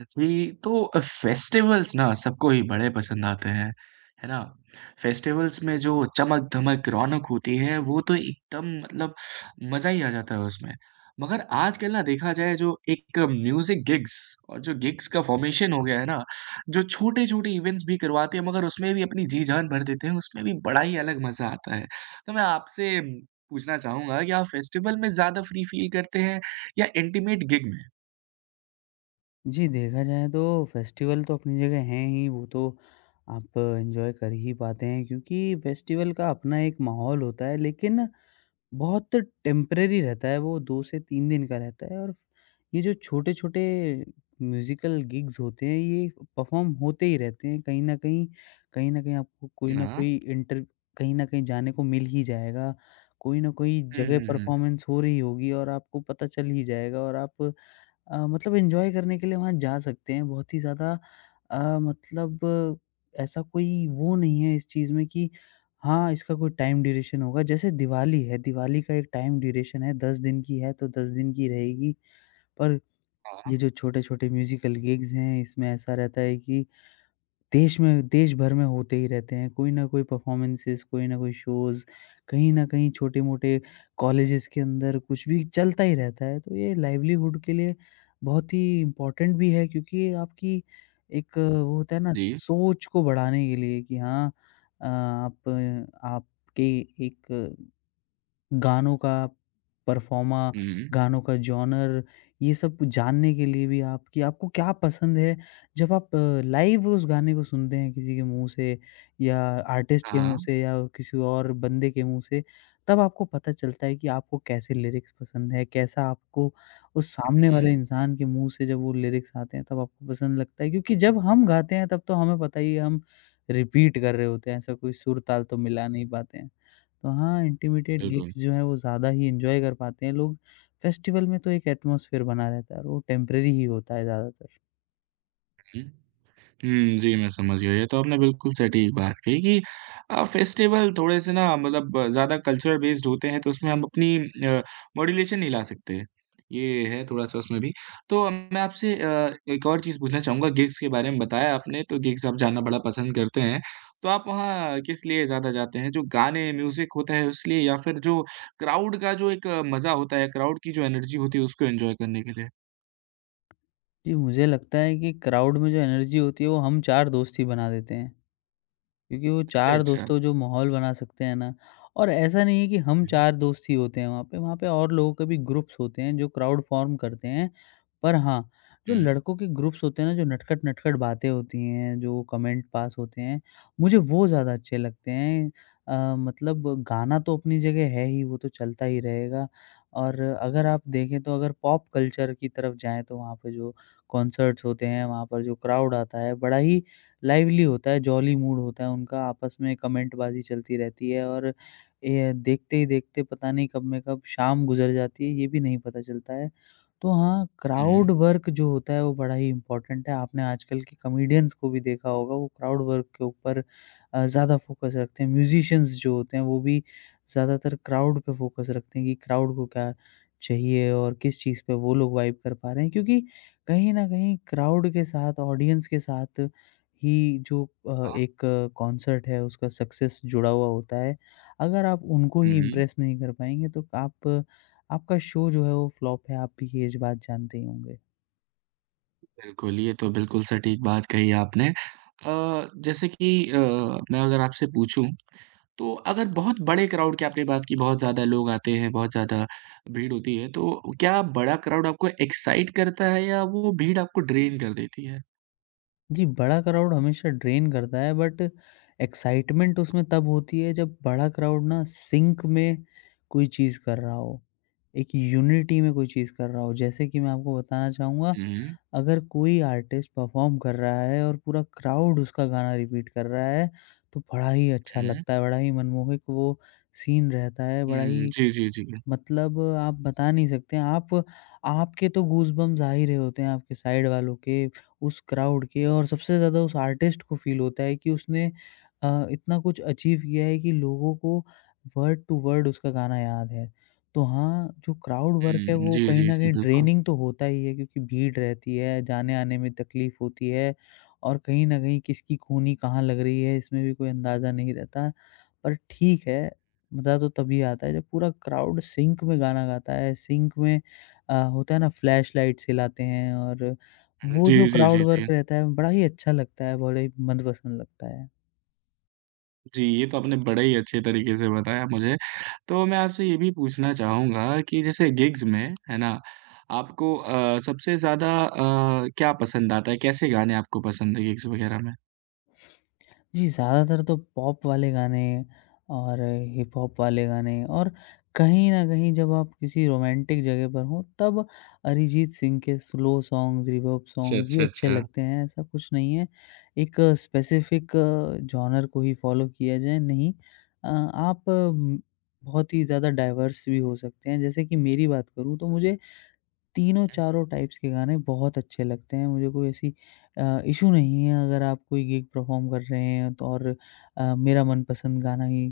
जी, तो फेस्टिवल्स ना सबको ही बड़े पसंद आते हैं, है ना? फेस्टिवल्स में जो चमक-धमक, रौनक होती है वो तो एकदम मतलब मज़ा ही आ जाता है उसमें। मगर आजकल ना देखा जाए जो एक म्यूज़िक गिग्स और जो गिग्स का फ़ॉर्मेशन हो गया है ना, जो छोटे-छोटे इवेंट्स भी करवाते हैं मगर उसमें भी अपनी जी-जान भर देते हैं, उसमें भी बड़ा ही अलग मज़ा आता है। तो मैं आपसे पूछना चाहूँगा कि आप फेस्टिवल में ज़्यादा फ्री फ़ील करते हैं या इंटीमेट गिग में? जी, देखा जाए तो फेस्टिवल तो अपनी जगह हैं ही, वो तो आप एन्जॉय कर ही पाते हैं क्योंकि फेस्टिवल का अपना एक माहौल होता है लेकिन बहुत टेम्परेरी रहता है, वो 2 से 3 दिन का रहता है। और ये जो छोटे-छोटे म्यूज़िकल गिग्स होते हैं, ये परफ़ॉर्म होते ही रहते हैं कहीं न कहीं। कहीं न कहीं आपको कोई न हाँ। कोई इंटर कहीं न कहीं जाने को मिल ही जाएगा, कोई न कोई हुँ, जगह हुँ, हुँ। परफ़ॉर्मेंस हो रही होगी और आपको पता चल ही जाएगा और आप मतलब एन्जॉय करने के लिए वहाँ जा सकते हैं। बहुत ही ज़्यादा। मतलब ऐसा कोई वो नहीं है इस चीज़ में कि हाँ, इसका कोई टाइम ड्यूरेशन होगा। जैसे दिवाली है, दिवाली का एक टाइम ड्यूरेशन है, 10 दिन की है तो 10 दिन की रहेगी। पर हाँ। ये जो छोटे-छोटे म्यूज़िकल गिग्स हैं, इसमें ऐसा रहता है कि देश भर में होते ही रहते हैं। कोई ना कोई परफ़ॉर्मेंसेस, कोई ना कोई शोज़, कहीं न कहीं छोटे-मोटे कॉलेजेस के अंदर कुछ भी चलता ही रहता है। तो ये लाइवलीहुड के लिए बहुत ही इम्पोर्टेंट भी है क्योंकि ये आपकी एक वो होता है ना जी। सोच को बढ़ाने के लिए कि हाँ, आप आपके एक गानों का परफॉर्मा, हुँ। गानों का जॉनर, ये सब जानने के लिए भी, आप कि आपको क्या पसंद है? जब आप लाइव उस गाने को सुनते हैं किसी के मुँह से या आर्टिस्ट के हाँ, मुँह हाँ। से या किसी और बंदे के मुँह से, तब आपको पता चलता है कि आपको कैसे लिरिक्स पसंद है, कैसा आपको उस सामने हुँ, वाले इंसान के मुँह से जब वो लिरिक्स आते हैं, तब आपको पसंद लगता है। क्योंकि जब हम गाते हैं, तब तो हमें पता ही है, हम रिपीट कर रहे होते हैं, ऐसा कोई सुर-ताल तो मिला नहीं पाते हैं। तो हाँ, इंटिमेटेड बिल्कुल। गिग्स जो हैं वो ज़्यादा ही एन्जॉय कर पाते हैं लोग। फेस्टिवल में तो एक एटमॉस्फेयर बना रहता है और वो टेम्परेरी ही होता है ज़्यादातर। हुँ। हुँ, जी, मैं समझ गया। ये तो आपने बिल्कुल सटीक बात कही कि फेस्टिवल थोड़े-से ना मतलब ज़्यादा कल्चर बेस्ड होते हैं, तो उसमें हम अपनी अ, मॉड्यूलेशन नहीं ला सकते। ये है थोड़ा-सा उसमें भी। तो मैं आपसे एक और चीज़ पूछना चाहूँगा, गिग्स के बारे में बताया आपने, तो गिग्स आप जाना बड़ा पसंद करते हैं। तो आप वहाँ किस लिए ज़्यादा जाते हैं? जो गाने, म्यूज़िक होता है, उस लिए या फिर जो क्राउड का जो एक मज़ा होता है, क्राउड की जो एनर्जी होती है, उसको एन्जॉय करने के लिए? जी, मुझे लगता है कि क्राउड में जो एनर्जी होती है वो हम 4 दोस्त ही बना देते हैं। क्योंकि वो अच्छा, 4 अच्छा। दोस्तों जो माहौल बना सकते हैं ना। और ऐसा नहीं है कि हम हुँ, 4 दोस्त ही होते हैं वहाँ पे, और लोगों के भी ग्रुप्स होते हैं जो क्राउड फ़ॉर्म करते हैं। पर हाँ, जो हुँ, लड़कों के ग्रुप्स होते हैं ना, जो नटखट-नटखट बातें होती हैं, जो कमेंट पास होते हैं, मुझे वो ज़्यादा अच्छे लगते हैं। मतलब गाना तो अपनी जगह है ही, वो तो चलता ही रहेगा। और अगर आप देखें तो अगर पॉप कल्चर की तरफ जाएँ तो वहाँ पे जो कॉन्सर्ट्स होते हैं, वहाँ पर जो क्राउड आता है, बड़ा ही लाइवली होता है, जॉली मूड होता है उनका, आपस में कमेंटबाज़ी चलती रहती है और ये देखते ही देखते पता नहीं कब शाम गुज़र जाती है, ये भी नहीं पता चलता है। तो हाँ, हुँ, क्राउड वर्क जो होता है वो बड़ा ही इम्पोर्टेंट है, आपने आजकल के कॉमेडियंस को भी देखा होगा वो क्राउड वर्क के ऊपर ज़्यादा फ़ोकस रखते हैं। म्यूज़िशियंस जो होते हैं वो भी ज़्यादातर क्राउड पे फ़ोकस रखते हैं कि क्राउड को क्या चाहिए और किस चीज़ पे वो लोग वाइब कर पा रहे हैं, क्योंकि कहीं न कहीं क्राउड के साथ, ऑडियंस के साथ ही जो हाँ, एक कॉन्सर्ट है उसका सक्सेस जुड़ा हुआ होता है। अगर आप उनको हुँ, ही हुँ, इम्प्रेस नहीं कर पाएँगे तो आप आपका शो जो है वो फ्लॉप है, आप भी ये ज बात जानते ही होंगे। बिल्कुल, ये तो बिल्कुल सटीक बात कही आपने। जैसे कि मैं अगर आपसे पूछूँ, तो अगर बहुत बड़े क्राउड की आपने बात की, बहुत ज़्यादा लोग आते हैं, बहुत ज़्यादा भीड़ होती है, तो क्या बड़ा क्राउड आपको एक्साइट करता है या वो भीड़ आपको ड्रेन कर देती है? जी, बड़ा क्राउड हमेशा ड्रेन करता है, बट एक्साइटमेंट उसमें तब होती है जब बड़ा क्राउड ना सिंक में कोई चीज़ कर रहा हो। एक यूनिटी में कोई चीज़ कर रहा हो। जैसे कि मैं आपको बताना चाहूँगा, हुँ, अगर कोई आर्टिस्ट परफॉर्म कर रहा है और पूरा क्राउड उसका गाना रिपीट कर रहा है, तो बड़ा ही अच्छा हुँ, लगता है, बड़ा ही मनमोहक वो सीन रहता है, बड़ा हुँ, ही जी, जी, जी। मतलब आप बता नहीं सकते। आप आपके तो गूज़बम्प्स आ ही रहे होते हैं, आपके साइड वालों के, उस क्राउड के और सबसे ज़्यादा उस आर्टिस्ट को फ़ील होता है कि उसने इतना कुछ अचीव किया है कि लोगों को वर्ड टू वर्ड उसका गाना याद है। तो हाँ, जो क्राउड वर्क है हुँ, वो जी, कहीं जी, न जी, कहीं बिल्कुल। ड्रेनिंग तो होता ही है क्योंकि भीड़ रहती है, जाने-आने में तकलीफ़ होती है और कहीं न कहीं किसकी कूहनी कहाँ लग रही है इसमें भी कोई अंदाज़ा नहीं रहता। पर ठीक है, मज़ा तो तभी आता है जब पूरा क्राउड सिंक में गाना गाता है, सिंक में होता है ना फ्लैश लाइट्स हिलाते हैं और हुँ, वो जो जी, जी, क्राउड जी, जी। वर्क रहता है बड़ा ही अच्छा लगता है, बड़ा ही मंदपसंद लगता है। जी, ये तो आपने बड़े ही अच्छे तरीके से बताया मुझे। तो मैं आपसे ये भी पूछना चाहूँगा कि जैसे गिग्स में, है ना? आपको सबसे ज़्यादा क्या पसंद आता है? कैसे गाने आपको पसंद है गिग्स वगैरह में? जी, ज़्यादातर तो पॉप वाले गाने और हिप हॉप वाले गाने और कहीं न कहीं जब आप किसी रोमांटिक जगह पर हों, तब अरिजीत सिंह के स्लो सॉन्ग्स, रिवर्ब अच्छा, सॉन्ग्स भी अच्छा, अच्छे अच्छा। लगते हैं, ऐसा कुछ नहीं है। एक स्पेसिफ़िक जॉनर को ही फॉलो किया जाए, नहीं। आप बहुत ही ज़्यादा डाइवर्स भी हो सकते हैं। जैसे कि मेरी बात करूँ तो मुझे तीनों चारों टाइप्स के गाने बहुत अच्छे लगते हैं, मुझे कोई ऐसी इश्यू नहीं है। अगर आप कोई गिग परफ़ॉर्म कर रहे हैं तो और मेरा मनपसंद गाना ही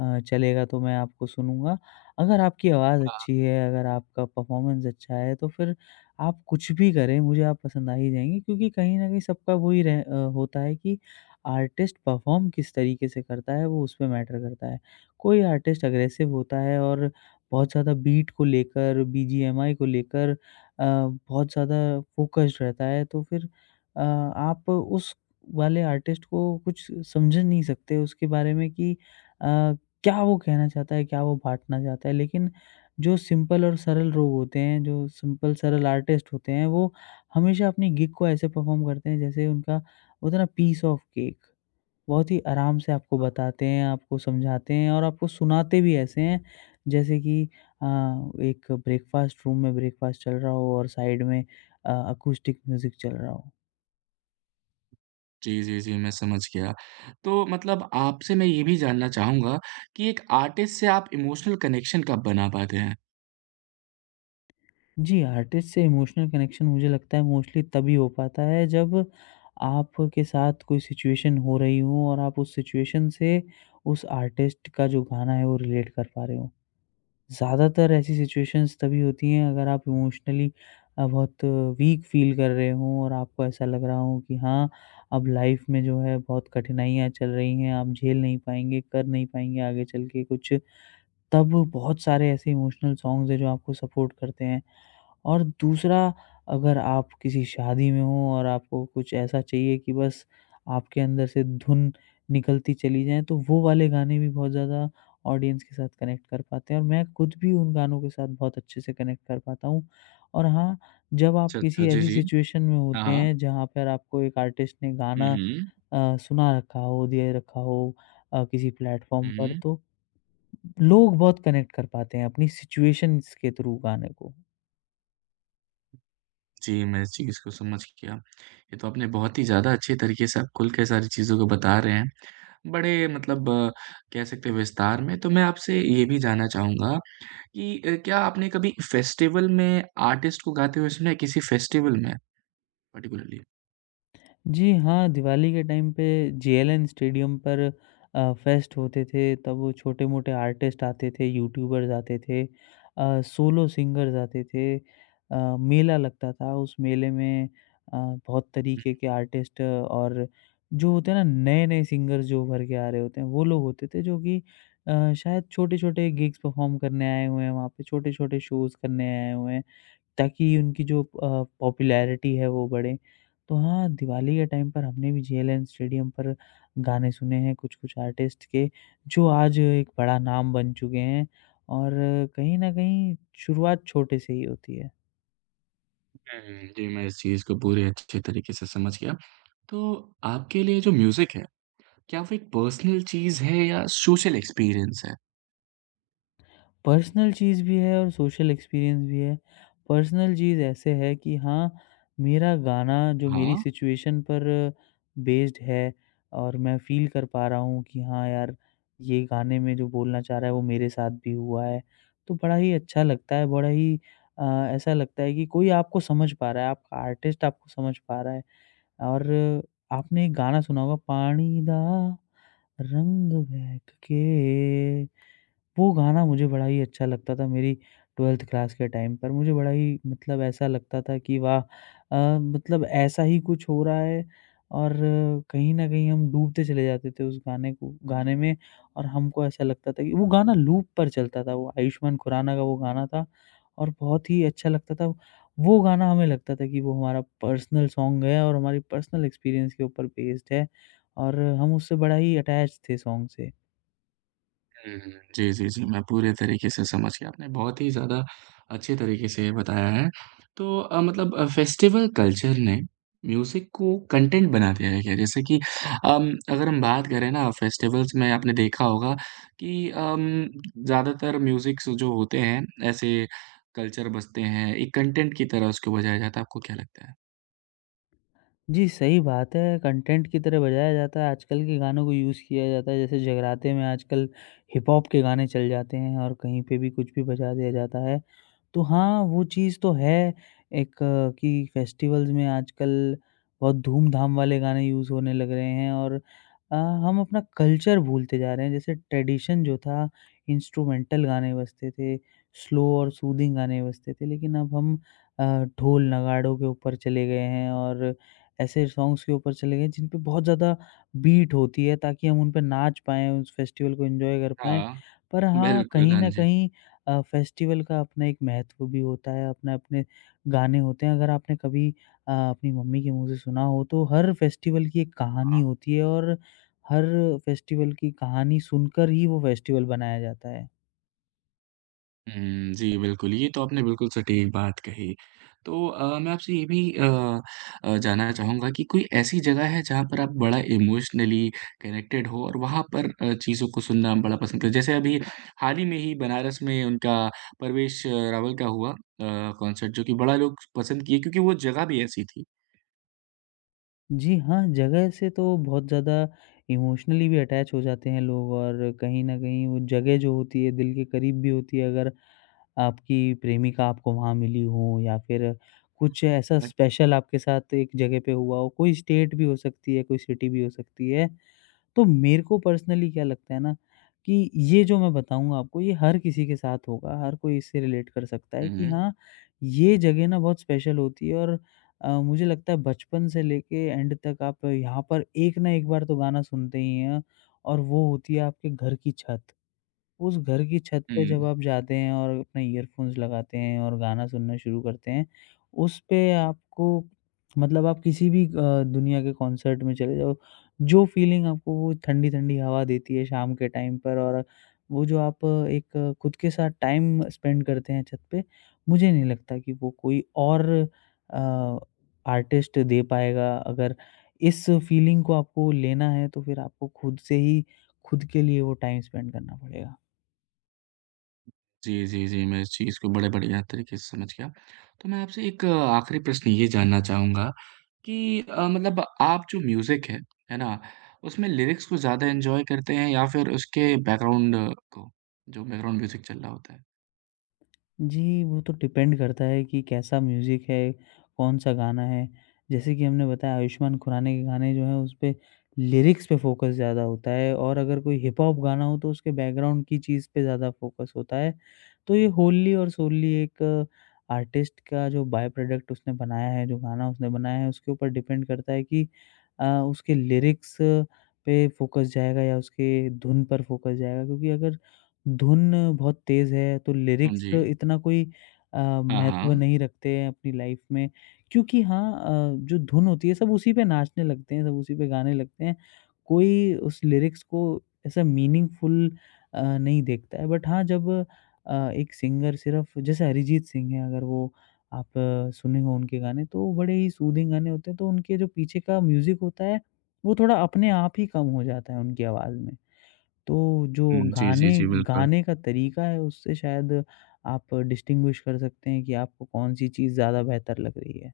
चलेगा तो मैं आपको सुनूँगा। अगर आपकी आवाज़ अच्छी है, अगर आपका परफ़ॉर्मेंस अच्छा है तो फिर आप कुछ भी करें, मुझे आप पसंद आ ही जाएँगे क्योंकि कहीं न कहीं सबका वही होता है कि आर्टिस्ट परफ़ॉर्म किस तरीके से करता है वो उसपे मैटर करता है। कोई आर्टिस्ट अग्रेसिव होता है और बहुत ज़्यादा बीट को लेकर, बीजीएमआई को लेकर अ, बहुत ज़्यादा फ़ोकस्ड रहता है तो फिर आप उस वाले आर्टिस्ट को कुछ समझ नहीं सकते उसके बारे में कि क्या वो कहना चाहता है, क्या वो बाँटना चाहता है। लेकिन जो सिंपल और सरल लोग होते हैं, जो सिंपल सरल आर्टिस्ट होते हैं, वो हमेशा अपनी गिग को ऐसे परफ़ॉर्म करते हैं जैसे उनका होता है ना पीस ऑफ केक। बहुत ही आराम से आपको बताते हैं, आपको समझाते हैं और आपको सुनाते भी ऐसे हैं, जैसे कि अ, एक ब्रेकफ़ास्ट रूम में ब्रेकफ़ास्ट चल रहा हो और साइड में अकॉस्टिक म्यूज़िक चल रहा हो। जी, जी, जी, मैं समझ गया। तो मतलब आपसे मैं ये भी जानना चाहूँगा कि एक आर्टिस्ट से आप इमोशनल कनेक्शन कब बना पाते हैं? जी, आर्टिस्ट से इमोशनल कनेक्शन मुझे लगता है मोस्टली तभी हो पाता है जब आपके साथ कोई सिचुएशन हो रही हो और आप उस सिचुएशन से उस आर्टिस्ट का जो गाना है वो रिलेट कर पा रहे हो। ज़्यादातर ऐसी सिचुएशंस तभी होती हैं अगर आप इमोशनली बहुत वीक फील कर रहे हों और आपको ऐसा लग रहा हो कि हाँ, अब लाइफ में जो है बहुत कठिनाइयाँ चल रही हैं, आप झेल नहीं पाएँगे, कर नहीं पाएँगे आगे चल के कुछ। तब बहुत सारे ऐसे इमोशनल सॉन्ग्स हैं जो आपको सपोर्ट करते हैं। और दूसरा, अगर आप किसी शादी में हो और आपको कुछ ऐसा चाहिए कि बस आपके अंदर से धुन निकलती चली जाए तो वो वाले गाने भी बहुत ज़्यादा ऑडियंस के साथ कनेक्ट कर पाते हैं और मैं खुद भी उन गानों के साथ बहुत अच्छे से कनेक्ट कर पाता हूँ। और हाँ, जब आप अच्छा, अच्छा। किसी जी, ऐसी जी। सिचुएशन में हाँ, होते हाँ। हैं जहाँ पर आपको एक आर्टिस्ट ने हुँ, गाना हुँ। सुना रखा हो, दिए रखा हो किसी प्लेटफ़ॉर्म पर हुँ। तो लोग बहुत कनेक्ट कर पाते हैं अपनी सिचुएशंस के थ्रू गाने को। जी, मैं इस चीज़ को समझ गया। ये तो आपने बहुत ही ज़्यादा अच्छे तरीके से आप खुल के सारी चीज़ों को बता रहे हैं। बड़े मतलब कह सकते हैं विस्तार में। तो मैं आपसे ये भी जानना चाहूँगा कि क्या आपने कभी फेस्टिवल में आर्टिस्ट को गाते हुए सुना है किसी फेस्टिवल में पार्टिकुलरली? जी हाँ, दिवाली के टाइम पे जेएलएन स्टेडियम पर फेस्ट होते थे, तब वो छोटे-मोटे आर्टिस्ट आते थे, यूट्यूबर्स आते थे, सोलो सिंगर्स आते थे। मेला लगता था, उस मेले में अ, बहुत तरीके के आर्टिस्ट और जो होते हैं ना, नए-नए सिंगर्स जो उभर के आ रहे होते हैं, वो लोग होते थे जो कि शायद छोटे-छोटे गिग्स परफ़ॉर्म करने आए हुए हैं, वहाँ पे छोटे-छोटे शोज़ करने आए हुए हैं। ताकि उनकी जो पॉपुलैरिटी है वो बढ़े। तो हाँ, दिवाली के टाइम पर हमने भी जेएलएन स्टेडियम पर गाने सुने हैं कुछ-कुछ आर्टिस्ट के, जो आज एक बड़ा नाम बन चुके हैं और कहीं न कहीं शुरुआत छोटे से ही होती है। हुँ, जी, मैं इस चीज़ को पूरे अच्छे तरीके से समझ गया। तो आपके लिए जो म्यूज़िक है, क्या वो एक पर्सनल चीज़ है या सोशल एक्सपीरियंस है? पर्सनल चीज़ भी है और सोशल एक्सपीरियंस भी है। पर्सनल चीज़ ऐसे है कि हाँ, मेरा गाना जो मेरी हाँ। सिचुएशन पर बेस्ड है और मैं फ़ील कर पा रहा हूँ कि हाँ यार, ये गाने में जो बोलना चाह रहा है वो मेरे साथ भी हुआ है। तो बड़ा ही अच्छा लगता है, बड़ा ही अ, ऐसा लगता है कि कोई आपको समझ पा रहा है, आपका आर्टिस्ट आपको समझ पा रहा है। और आपने एक गाना सुना होगा, पानी दा रंग महक के, वो गाना मुझे बड़ा ही अच्छा लगता था मेरी 12th क्लास के टाइम पर। मुझे बड़ा ही मतलब ऐसा लगता था कि वाह! मतलब ऐसा ही कुछ हो रहा है और कहीं न कहीं हम डूबते चले जाते थे उस गाने को गाने में। और हमको ऐसा लगता था कि वो गाना लूप पर चलता था, वो आयुष्मान खुराना का वो गाना था और बहुत ही अच्छा लगता था। वो गाना हमें लगता था कि वो हमारा पर्सनल सॉन्ग है और हमारी पर्सनल एक्सपीरियंस के ऊपर बेस्ड है और हम उससे बड़ा ही अटैच थे सॉन्ग से। हुँ, हुँ। जी, जी, जी, मैं पूरे तरीके से समझ गया, आपने बहुत ही ज़्यादा अच्छे तरीके से बताया है। तो मतलब फेस्टिवल कल्चर ने म्यूज़िक को कंटेंट बना दिया है क्या? जैसे कि अगर हम बात करें ना फेस्टिवल्स में आपने देखा होगा कि ज़्यादातर म्यूज़िक्स जो होते हैं, ऐसे कल्चर बसते हैं, एक कंटेंट की तरह उसको बजाया जाता है, आपको क्या लगता है? जी, सही बात है। कंटेंट की तरह बजाया जाता है, आजकल के गानों को यूज़ किया जाता है। जैसे जगराते में आजकल हिप-हॉप के गाने चल जाते हैं और कहीं पे भी कुछ भी बजा दिया जाता है। तो हाँ, वो चीज़ तो है एक कि फेस्टिवल्स में आजकल बहुत धूम-धाम वाले गाने यूज़ होने लग रहे हैं और हम अपना कल्चर भूलते जा रहे हैं। जैसे ट्रेडिशन जो था, इंस्ट्रूमेंटल गाने बजते थे, स्लो और सूदिंग गाने बजते थे, लेकिन अब हम अ, ढोल-नगाड़ों के ऊपर चले गए हैं और ऐसे सॉन्ग्स के ऊपर चले गए जिन पे बहुत ज़्यादा बीट होती है, ताकि हम उन पे नाच पाएँ, उस फेस्टिवल को एन्जॉय कर पाएँ। हाँ, पर हाँ, बिल्कुल, कहीं हाँ न जी। कहीं फेस्टिवल का अपना एक महत्व भी होता है, अपने अपने गाने होते हैं। अगर आपने कभी अपनी मम्मी के मुँह से सुना हो तो हर फेस्टिवल की एक कहानी होती है और हर फेस्टिवल की कहानी सुनकर ही वो फेस्टिवल बनाया जाता है। हुँ, जी, बिल्कुल, ये तो आपने बिल्कुल सटीक बात कही। तो मैं आपसे ये भी जानना चाहूँगा कि कोई ऐसी जगह है जहाँ पर आप बड़ा इमोशनली कनेक्टेड हो और वहाँ पर चीज़ों को सुनना आप बड़ा पसंद करें? जैसे अभी हाल ही में ही बनारस में उनका परवेश रावल का हुआ कॉन्सर्ट जो कि बड़ा लोग पसंद किए क्योंकि वो जगह भी ऐसी थी। जी हाँ, जगह से तो बहुत ज़्यादा इमोशनली भी अटैच हो जाते हैं लोग, और कहीं न कहीं वो जगह जो होती है दिल के करीब भी होती है, अगर आपकी प्रेमिका आपको वहाँ मिली हो या फिर कुछ ऐसा अ स्पेशल आपके साथ एक जगह पे हुआ हो। कोई स्टेट भी हो सकती है, कोई सिटी भी हो सकती है। तो मेरे को पर्सनली क्या लगता है ना, कि ये जो मैं बताऊँगा आपको ये हर किसी के साथ होगा, हर कोई इससे रिलेट कर सकता है हुँ, कि हुँ। हाँ, ये जगह ना बहुत स्पेशल होती है। और मुझे लगता है बचपन से लेके एंड तक आप यहाँ पर एक ना एक बार तो गाना सुनते ही हैं, और वो होती है आपके घर की छत। उस घर की छत पे जब हुँ। आप जाते हैं और अपने ईयरफ़ोन्स लगाते हैं और गाना सुनना शुरू करते हैं, उस पे आपको मतलब आप किसी भी दुनिया के कॉन्सर्ट में चले जाओ, जो फ़ीलिंग आपको वो ठंडी-ठंडी हवा देती है शाम के टाइम पर और वो जो आप एक खुद के साथ टाइम स्पेंड करते हैं छत पे, मुझे नहीं लगता कि वो कोई और अ, आर्टिस्ट दे पाएगा। अगर इस फ़ीलिंग को आपको लेना है, तो फिर आपको खुद से ही खुद के लिए वो टाइम स्पेंड करना पड़ेगा। जी, जी, जी। मैं इस चीज़ को बड़े बढ़िया तरीके से समझ गया। तो मैं आपसे एक आखिरी प्रश्न ये जानना चाहूँगा कि मतलब आप जो म्यूज़िक है ना? उसमें लिरिक्स को ज़्यादा एन्जॉय करते हैं या फिर उसके बैकग्राउंड को, जो बैकग्राउंड म्यूज़िक चल रहा होता है? जी, वो तो डिपेंड करता है कि कैसा म्यूज़िक है, कौन-सा गाना है। जैसे कि हमने बताया आयुष्मान खुराना के गाने जो हैं उसपे लिरिक्स पे फ़ोकस ज़्यादा होता है, और अगर कोई हिप हॉप गाना हो तो उसके बैकग्राउंड की चीज़ पे ज़्यादा फ़ोकस होता है। तो ये होल्ली और सोल्ली एक आर्टिस्ट का जो बाय प्रोडक्ट उसने बनाया है, जो गाना उसने बनाया है उसके ऊपर डिपेंड करता है कि अ, उसके लिरिक्स पे फ़ोकस जाएगा या उसके धुन पर फ़ोकस जाएगा। क्योंकि अगर धुन बहुत तेज़ है, तो हाँ लिरिक्स जी। इतना कोई अ, हाँ, महत्व हाँ। नहीं रखते हैं अपनी लाइफ में, क्योंकि हाँ, जो धुन होती है सब उसी पे नाचने लगते हैं, सब उसी पे गाने लगते हैं। कोई उस लिरिक्स को ऐसा मीनिंगफुल नहीं देखता है। बट हाँ, जब एक सिंगर सिर्फ़, जैसे अरिजीत सिंह हैं, अगर वो आप सुने हो उनके गाने तो बड़े ही सूदिंग गाने होते हैं, तो उनके जो पीछे का म्यूज़िक होता है, वो थोड़ा अपने आप ही कम हो जाता है उनकी आवाज़ में। तो जो हुँ, जी, जी, गाने जी, बिल्कुल। गाने का तरीका है उससे शायद आप डिस्टिंग्विश कर सकते हैं कि आपको कौन-सी चीज़ ज़्यादा बेहतर लग रही है।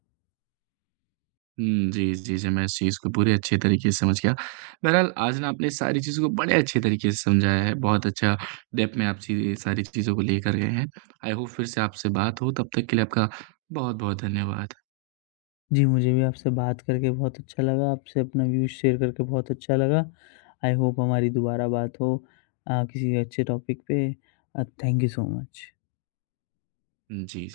हुँ, जी, जी, जी, मैं इस चीज़ को पूरे अच्छे तरीके से समझ गया। बहरहाल, आज ना आपने सारी चीज़ों को बड़े अच्छे तरीके से समझाया है, बहुत अच्छा डेप्थ में आप ची सारी चीज़ों को लेकर गए हैं। आई होप फिर से आपसे बात हो, तब तक के लिए आपका बहुत-बहुत धन्यवाद। जी, मुझे भी आपसे बात करके बहुत अच्छा लगा, आपसे अपना व्यूज़ शेयर करके बहुत अच्छा लगा। आई होप हमारी दोबारा बात हो किसी अच्छे टॉपिक पे। Thank you so much. Ji.